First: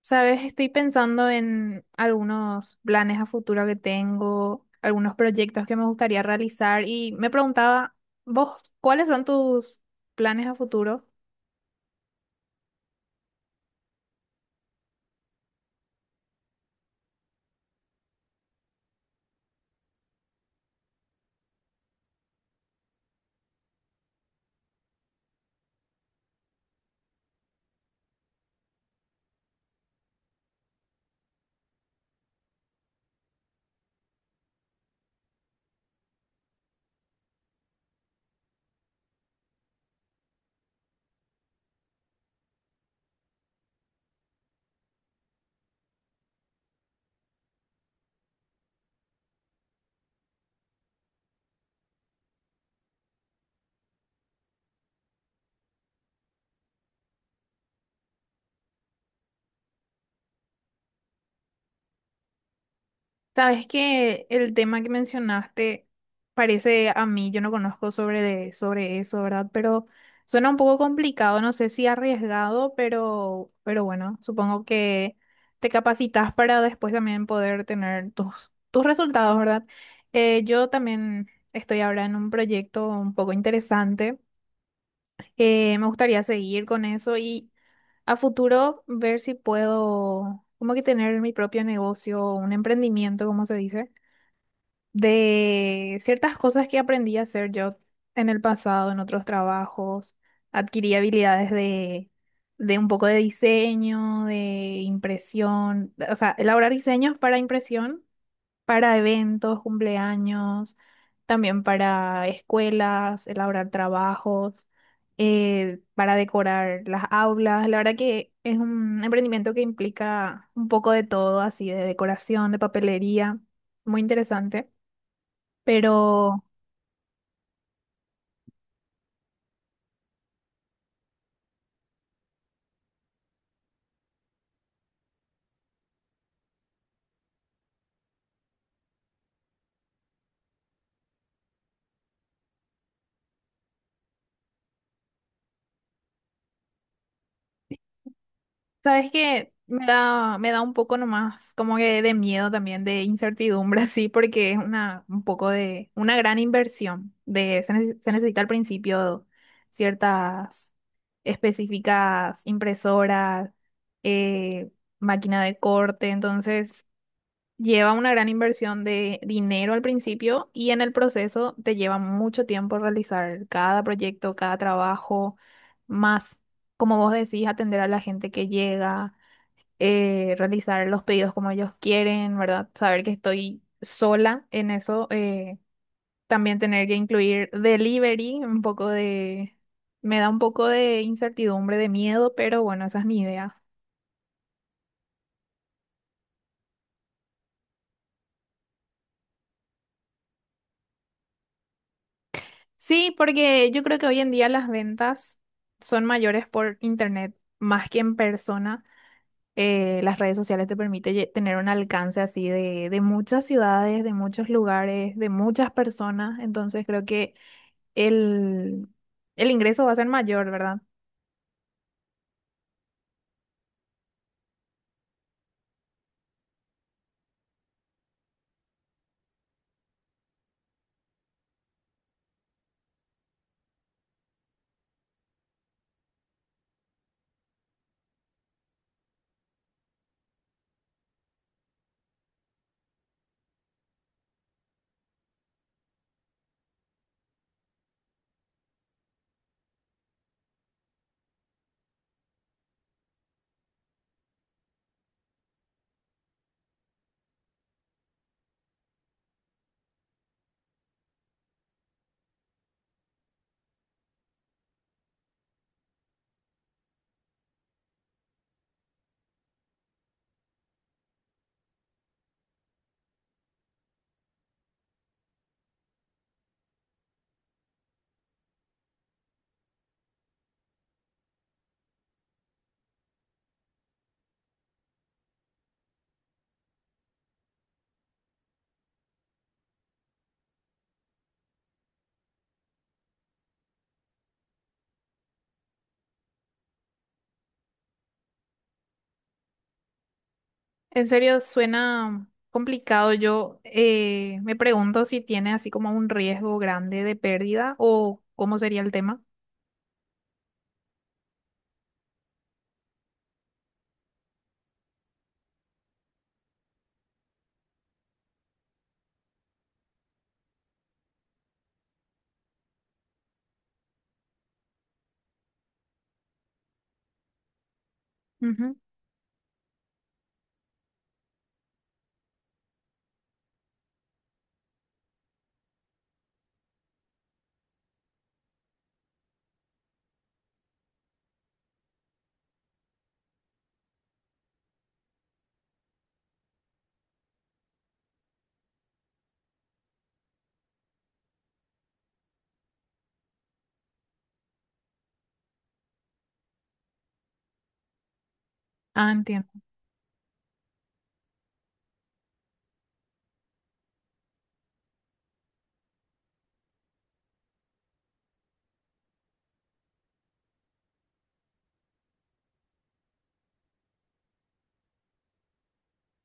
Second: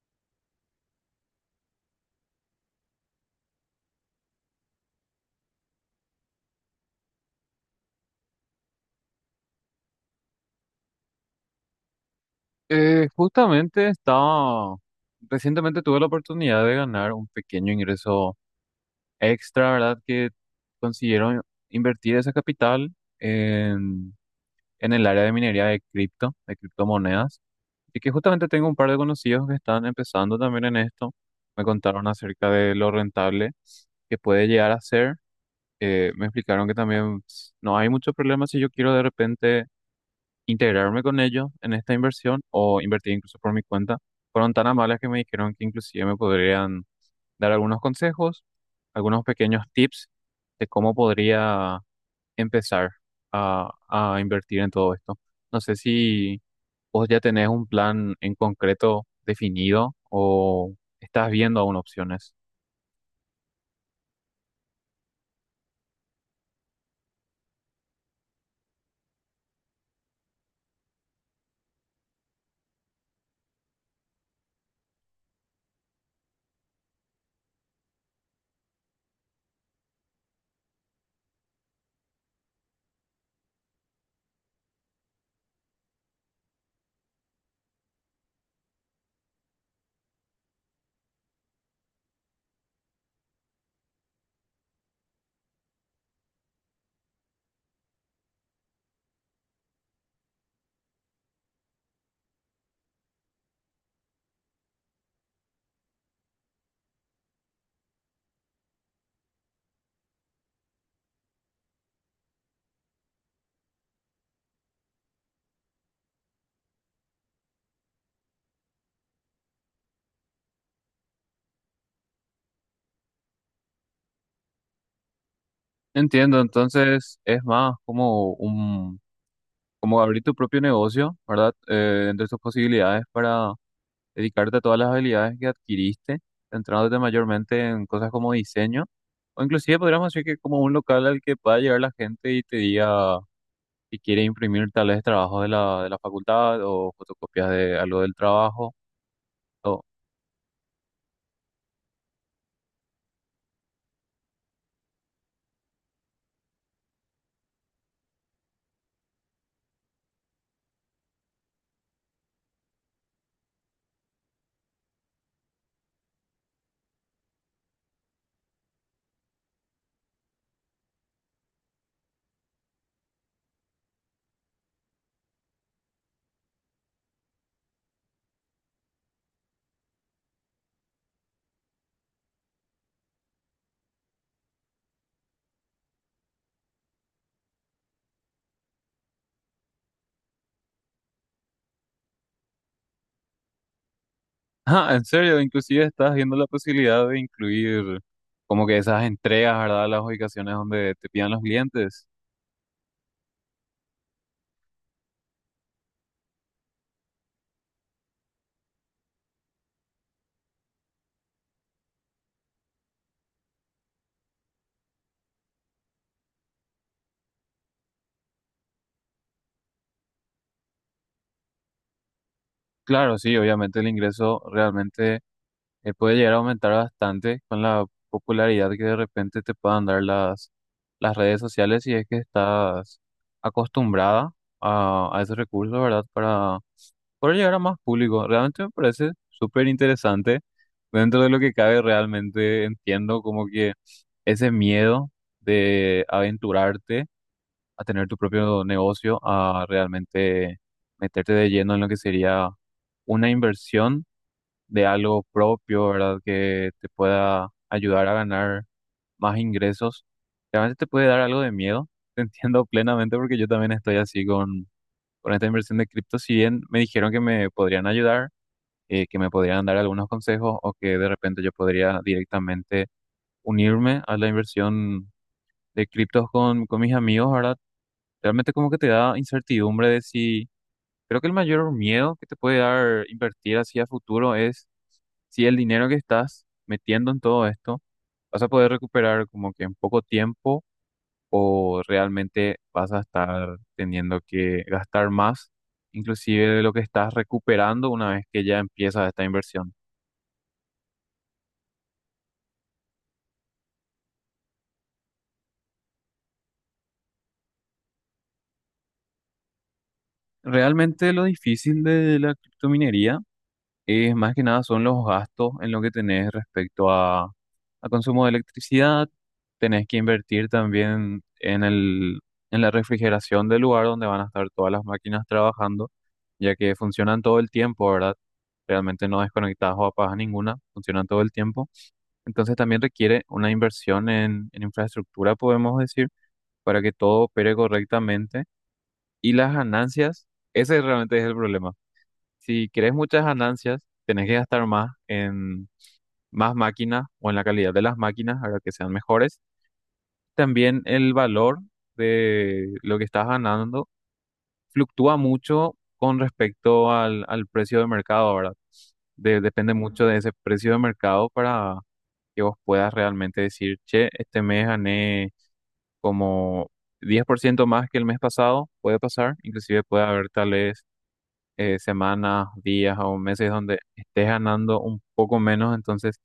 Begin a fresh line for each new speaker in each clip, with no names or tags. Sabes, estoy pensando en algunos planes a futuro que tengo, algunos proyectos que me gustaría realizar y me preguntaba, vos, ¿cuáles son tus planes a futuro?
Justamente recientemente tuve la oportunidad de ganar un pequeño ingreso extra, ¿verdad? Que consiguieron invertir esa capital en, en el área de minería de cripto, de criptomonedas. Y que justamente tengo un par de conocidos que están empezando también en esto. Me contaron acerca de lo rentable que puede llegar a ser. Me explicaron que también pues, no hay mucho problema si yo quiero de repente integrarme con ellos en esta inversión o invertir incluso por mi cuenta. Fueron tan amables que me dijeron que inclusive me podrían dar algunos consejos, algunos pequeños tips de cómo podría empezar a invertir en todo esto. No sé si vos ya tenés un plan en concreto definido o estás viendo aún opciones.
Sabes que el tema que mencionaste parece a mí, yo no conozco sobre, sobre eso, ¿verdad? Pero suena un poco complicado, no sé si arriesgado, pero bueno, supongo que te capacitas para después también poder tener tus resultados, ¿verdad? Yo también estoy ahora en un proyecto un poco interesante. Me gustaría seguir con eso y a futuro ver si puedo como que tener mi propio negocio, un emprendimiento, como se dice, de ciertas cosas que aprendí a hacer yo en el pasado, en otros trabajos. Adquirí habilidades de un poco de diseño, de impresión, o sea, elaborar diseños para impresión, para eventos, cumpleaños, también para escuelas, elaborar trabajos, para decorar las aulas. La verdad que es un emprendimiento que implica un poco de todo, así de decoración, de papelería, muy interesante.
Entiendo,
Pero,
entonces es más como un, como abrir tu propio negocio, ¿verdad? Entre tus posibilidades para dedicarte a todas las habilidades que adquiriste, centrándote mayormente en cosas como diseño, o inclusive podríamos decir que como un local al que pueda llegar la gente y te diga si quiere imprimir tal vez trabajos de la facultad o fotocopias de algo del trabajo.
¿sabes qué?
O,
Me da un poco nomás como que de miedo también, de incertidumbre, así, porque un poco de, una gran inversión. Se necesita al principio ciertas específicas impresoras, eh, máquina de corte, entonces lleva una gran inversión de dinero al principio y en el proceso te lleva mucho tiempo realizar cada proyecto, cada trabajo, más, como vos decís, atender a la gente que llega, realizar los pedidos como ellos quieren, ¿verdad? Saber que estoy sola en eso, también tener que incluir delivery, un poco de... Me da un poco de incertidumbre, de miedo, pero bueno, esa es mi idea.
ah, en serio, inclusive estás viendo la posibilidad de incluir como que esas entregas, ¿verdad? Las ubicaciones donde te pidan los clientes.
Sí, porque yo creo que hoy en día las ventas son mayores por internet más que en persona. Las redes sociales te permite tener un alcance así de muchas ciudades, de muchos lugares, de muchas personas. Entonces creo que el, el ingreso va a ser mayor, ¿verdad?
Claro, sí, obviamente el ingreso realmente puede llegar a aumentar bastante con la popularidad que de repente te puedan dar las redes sociales si es que estás acostumbrada a esos recursos, ¿verdad? Para poder llegar a más público. Realmente me parece súper interesante. Dentro de lo que cabe, realmente entiendo como que ese miedo de aventurarte a tener tu propio negocio, a realmente meterte de lleno en lo que sería una inversión de algo propio, ¿verdad? Que te pueda ayudar a ganar más ingresos. Realmente te puede dar algo de miedo, te entiendo plenamente porque yo también estoy así con esta inversión de cripto. Si bien me dijeron que me podrían ayudar, que me podrían dar algunos consejos o que de repente yo podría directamente unirme a la inversión de criptos con mis amigos, ¿verdad? Realmente como que te da incertidumbre de si... Creo que el mayor miedo que te puede dar invertir así a futuro es si el dinero que estás metiendo en todo esto vas a poder recuperar como que en poco tiempo o realmente vas a estar teniendo que gastar más, inclusive de lo que estás recuperando una vez que ya empieza esta inversión.
En serio, suena complicado. Yo, me pregunto si tiene así como un riesgo grande de pérdida o cómo sería el tema.
Realmente lo difícil de la criptominería es más que nada son los gastos en lo que tenés respecto a consumo de electricidad. Tenés que invertir también en el, en la refrigeración del lugar donde van a estar todas las máquinas trabajando, ya que funcionan todo el tiempo, ¿verdad?
Ujú.
Realmente no desconectadas o apagas ninguna, funcionan todo el tiempo. Entonces también requiere una inversión en infraestructura, podemos decir, para que todo opere correctamente. Y las ganancias, ese realmente es el problema. Si querés muchas ganancias, tenés que gastar más en más máquinas o en la calidad de las máquinas para que sean mejores. También el valor de lo que estás ganando fluctúa mucho con respecto al precio de mercado, ¿verdad?
Ah,
De-
entiendo.
depende mucho de ese precio de mercado para que vos puedas realmente decir, che, este mes gané como 10% más que el mes pasado, puede pasar, inclusive puede haber tal vez semanas, días o meses donde estés ganando un poco menos, entonces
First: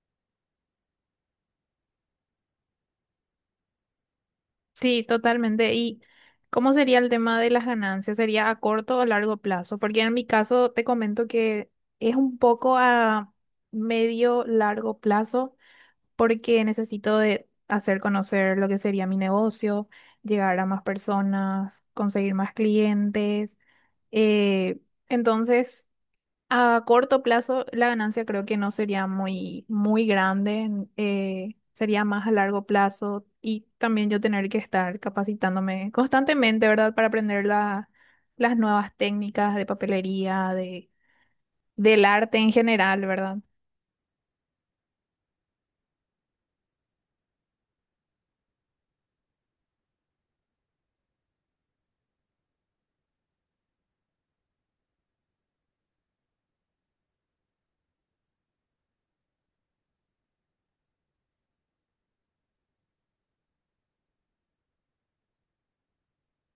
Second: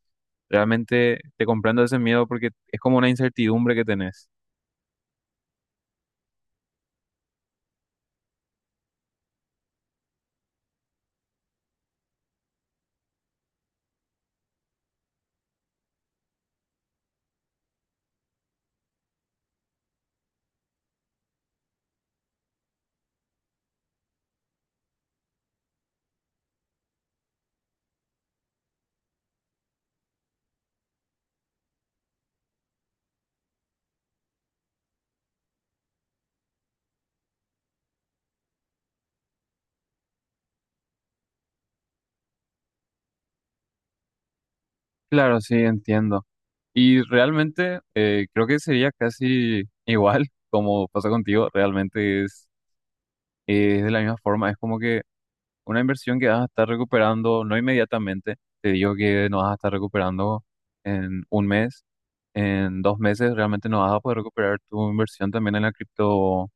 realmente te comprendo ese miedo porque es como una incertidumbre que tenés.
Sí, totalmente. ¿Y cómo sería el tema de las ganancias? ¿Sería a corto o largo plazo? Porque en mi caso te comento que es un poco a medio largo plazo porque necesito de hacer conocer lo que sería mi negocio, llegar a más personas, conseguir más clientes. Eh, entonces, a corto plazo, la ganancia creo que no sería muy grande, sería más a largo plazo y también yo tener que estar capacitándome constantemente, ¿verdad? Para aprender las nuevas técnicas de papelería, del arte en general, ¿verdad?
Claro, sí, entiendo. Y realmente creo que sería casi igual como pasa contigo, realmente es de la misma forma, es como que una inversión que vas a estar recuperando, no inmediatamente, te digo que no vas a estar recuperando en un mes. En 2 meses realmente no vas a poder recuperar tu inversión también en la cripto.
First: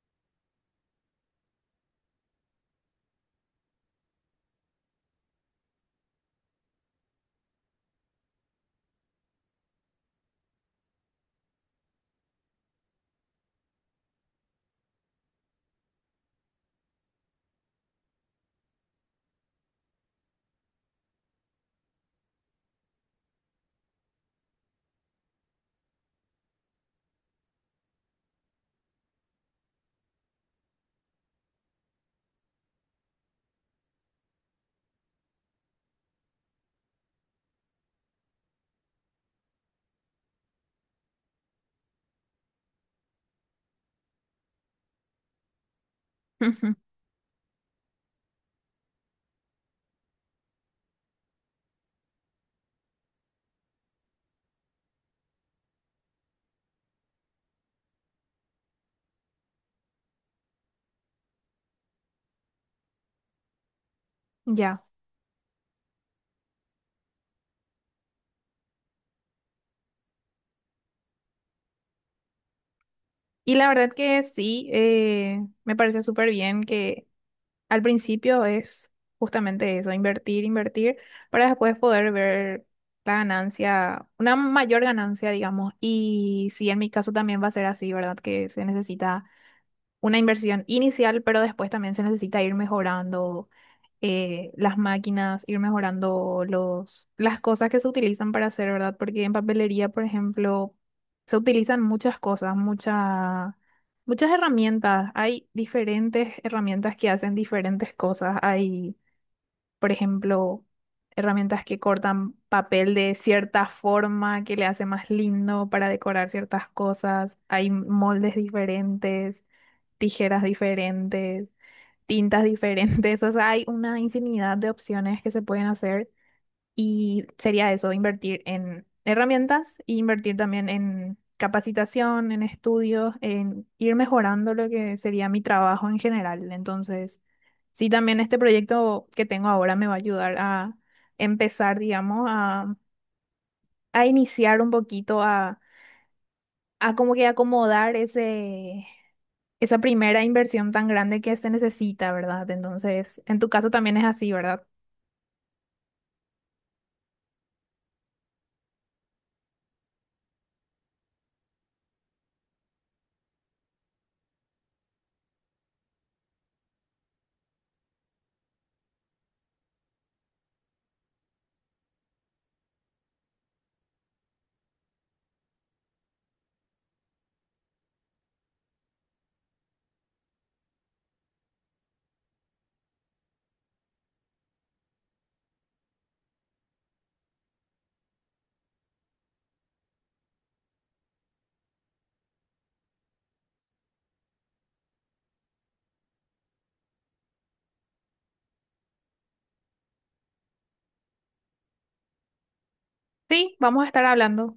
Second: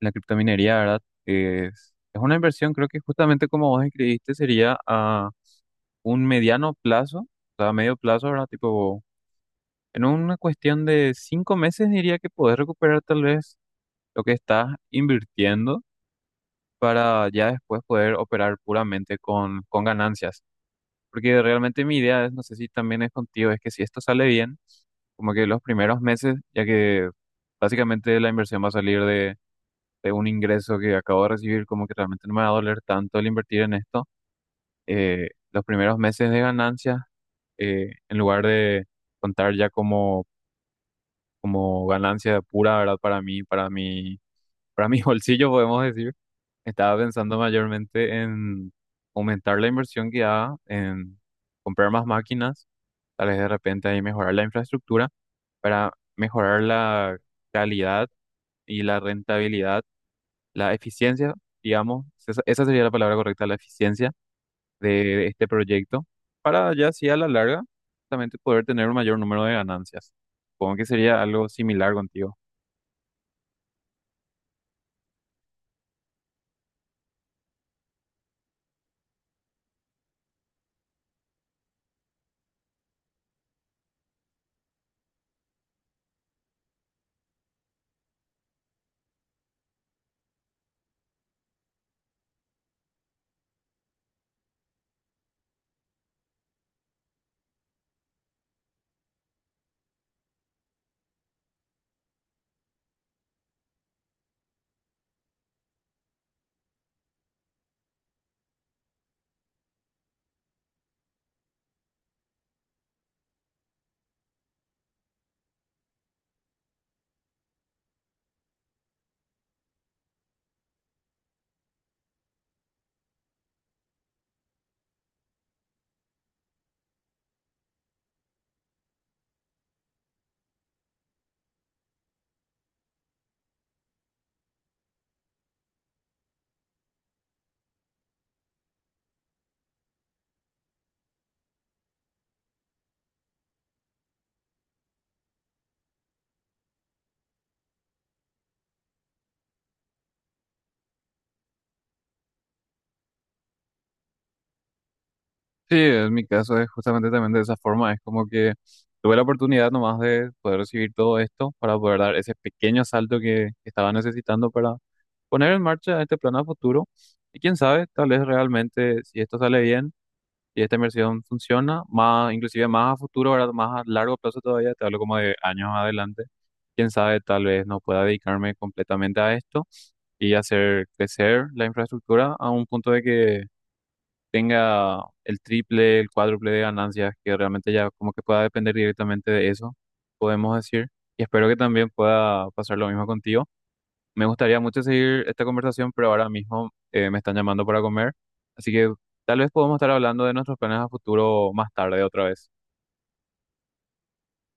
La criptominería, ¿verdad? Es una inversión, creo que justamente como vos escribiste, sería a un mediano plazo, o sea, a medio plazo, ¿verdad? Tipo, en una cuestión de 5 meses diría que podés recuperar tal vez lo que estás invirtiendo para ya después poder operar puramente con ganancias. Porque realmente mi idea es, no sé si también es contigo, es que si esto sale bien, como que los primeros meses, ya que básicamente la inversión va a salir de un ingreso que acabo de recibir, como que realmente no me va a doler tanto el invertir en esto. Los primeros meses de ganancias en lugar de contar ya como, como ganancia pura, ¿verdad? Para mi bolsillo, podemos decir, estaba pensando mayormente en aumentar la inversión que haga, en comprar más máquinas, tal vez de repente ahí mejorar la infraestructura para mejorar la calidad y la rentabilidad la eficiencia, digamos, esa sería la palabra correcta, la eficiencia
Ya.
de este proyecto, para ya así a la larga, justamente poder tener un mayor número de ganancias. Supongo que sería algo similar contigo.
Y la verdad que sí, me parece súper bien que al principio es justamente eso, invertir, para después poder ver la ganancia, una mayor ganancia, digamos. Y sí, en mi caso también va a ser así, ¿verdad? Que se necesita una inversión inicial, pero después también se necesita ir mejorando, las máquinas, ir mejorando las cosas que se utilizan para hacer, ¿verdad? Porque en papelería, por ejemplo, se utilizan muchas cosas, muchas herramientas. Hay diferentes herramientas que hacen diferentes cosas. Hay, por ejemplo, herramientas que cortan papel de cierta forma, que le hace más lindo para decorar ciertas cosas. Hay moldes diferentes, tijeras diferentes, tintas diferentes, o sea, hay una infinidad de opciones que se pueden hacer y sería eso, invertir en herramientas e invertir también en capacitación, en estudios, en ir mejorando lo que sería mi trabajo en general. Entonces, sí, también este proyecto que tengo ahora me va a ayudar a empezar, digamos, a iniciar un poquito a como que acomodar esa primera inversión tan grande que se necesita, ¿verdad? Entonces, en tu caso también es así, ¿verdad?
Sí, en mi caso es justamente también de esa forma, es como que tuve la oportunidad nomás de poder recibir todo esto para poder dar ese pequeño salto que estaba necesitando para poner en marcha este plan a futuro. Y quién sabe, tal vez realmente, si esto sale bien, y esta inversión funciona, más, inclusive más a futuro, ¿verdad? Más a largo plazo todavía, te hablo como de años adelante. Quién sabe, tal vez no pueda dedicarme completamente a esto y hacer crecer la infraestructura a un punto de que tenga el triple, el cuádruple de ganancias, que realmente ya como que pueda depender directamente de eso, podemos decir. Y espero que también pueda pasar lo mismo contigo. Me gustaría mucho seguir esta conversación, pero ahora mismo me están llamando para comer, así que tal vez podemos estar hablando de nuestros planes a futuro más tarde otra vez.
Sí, vamos a estar hablando.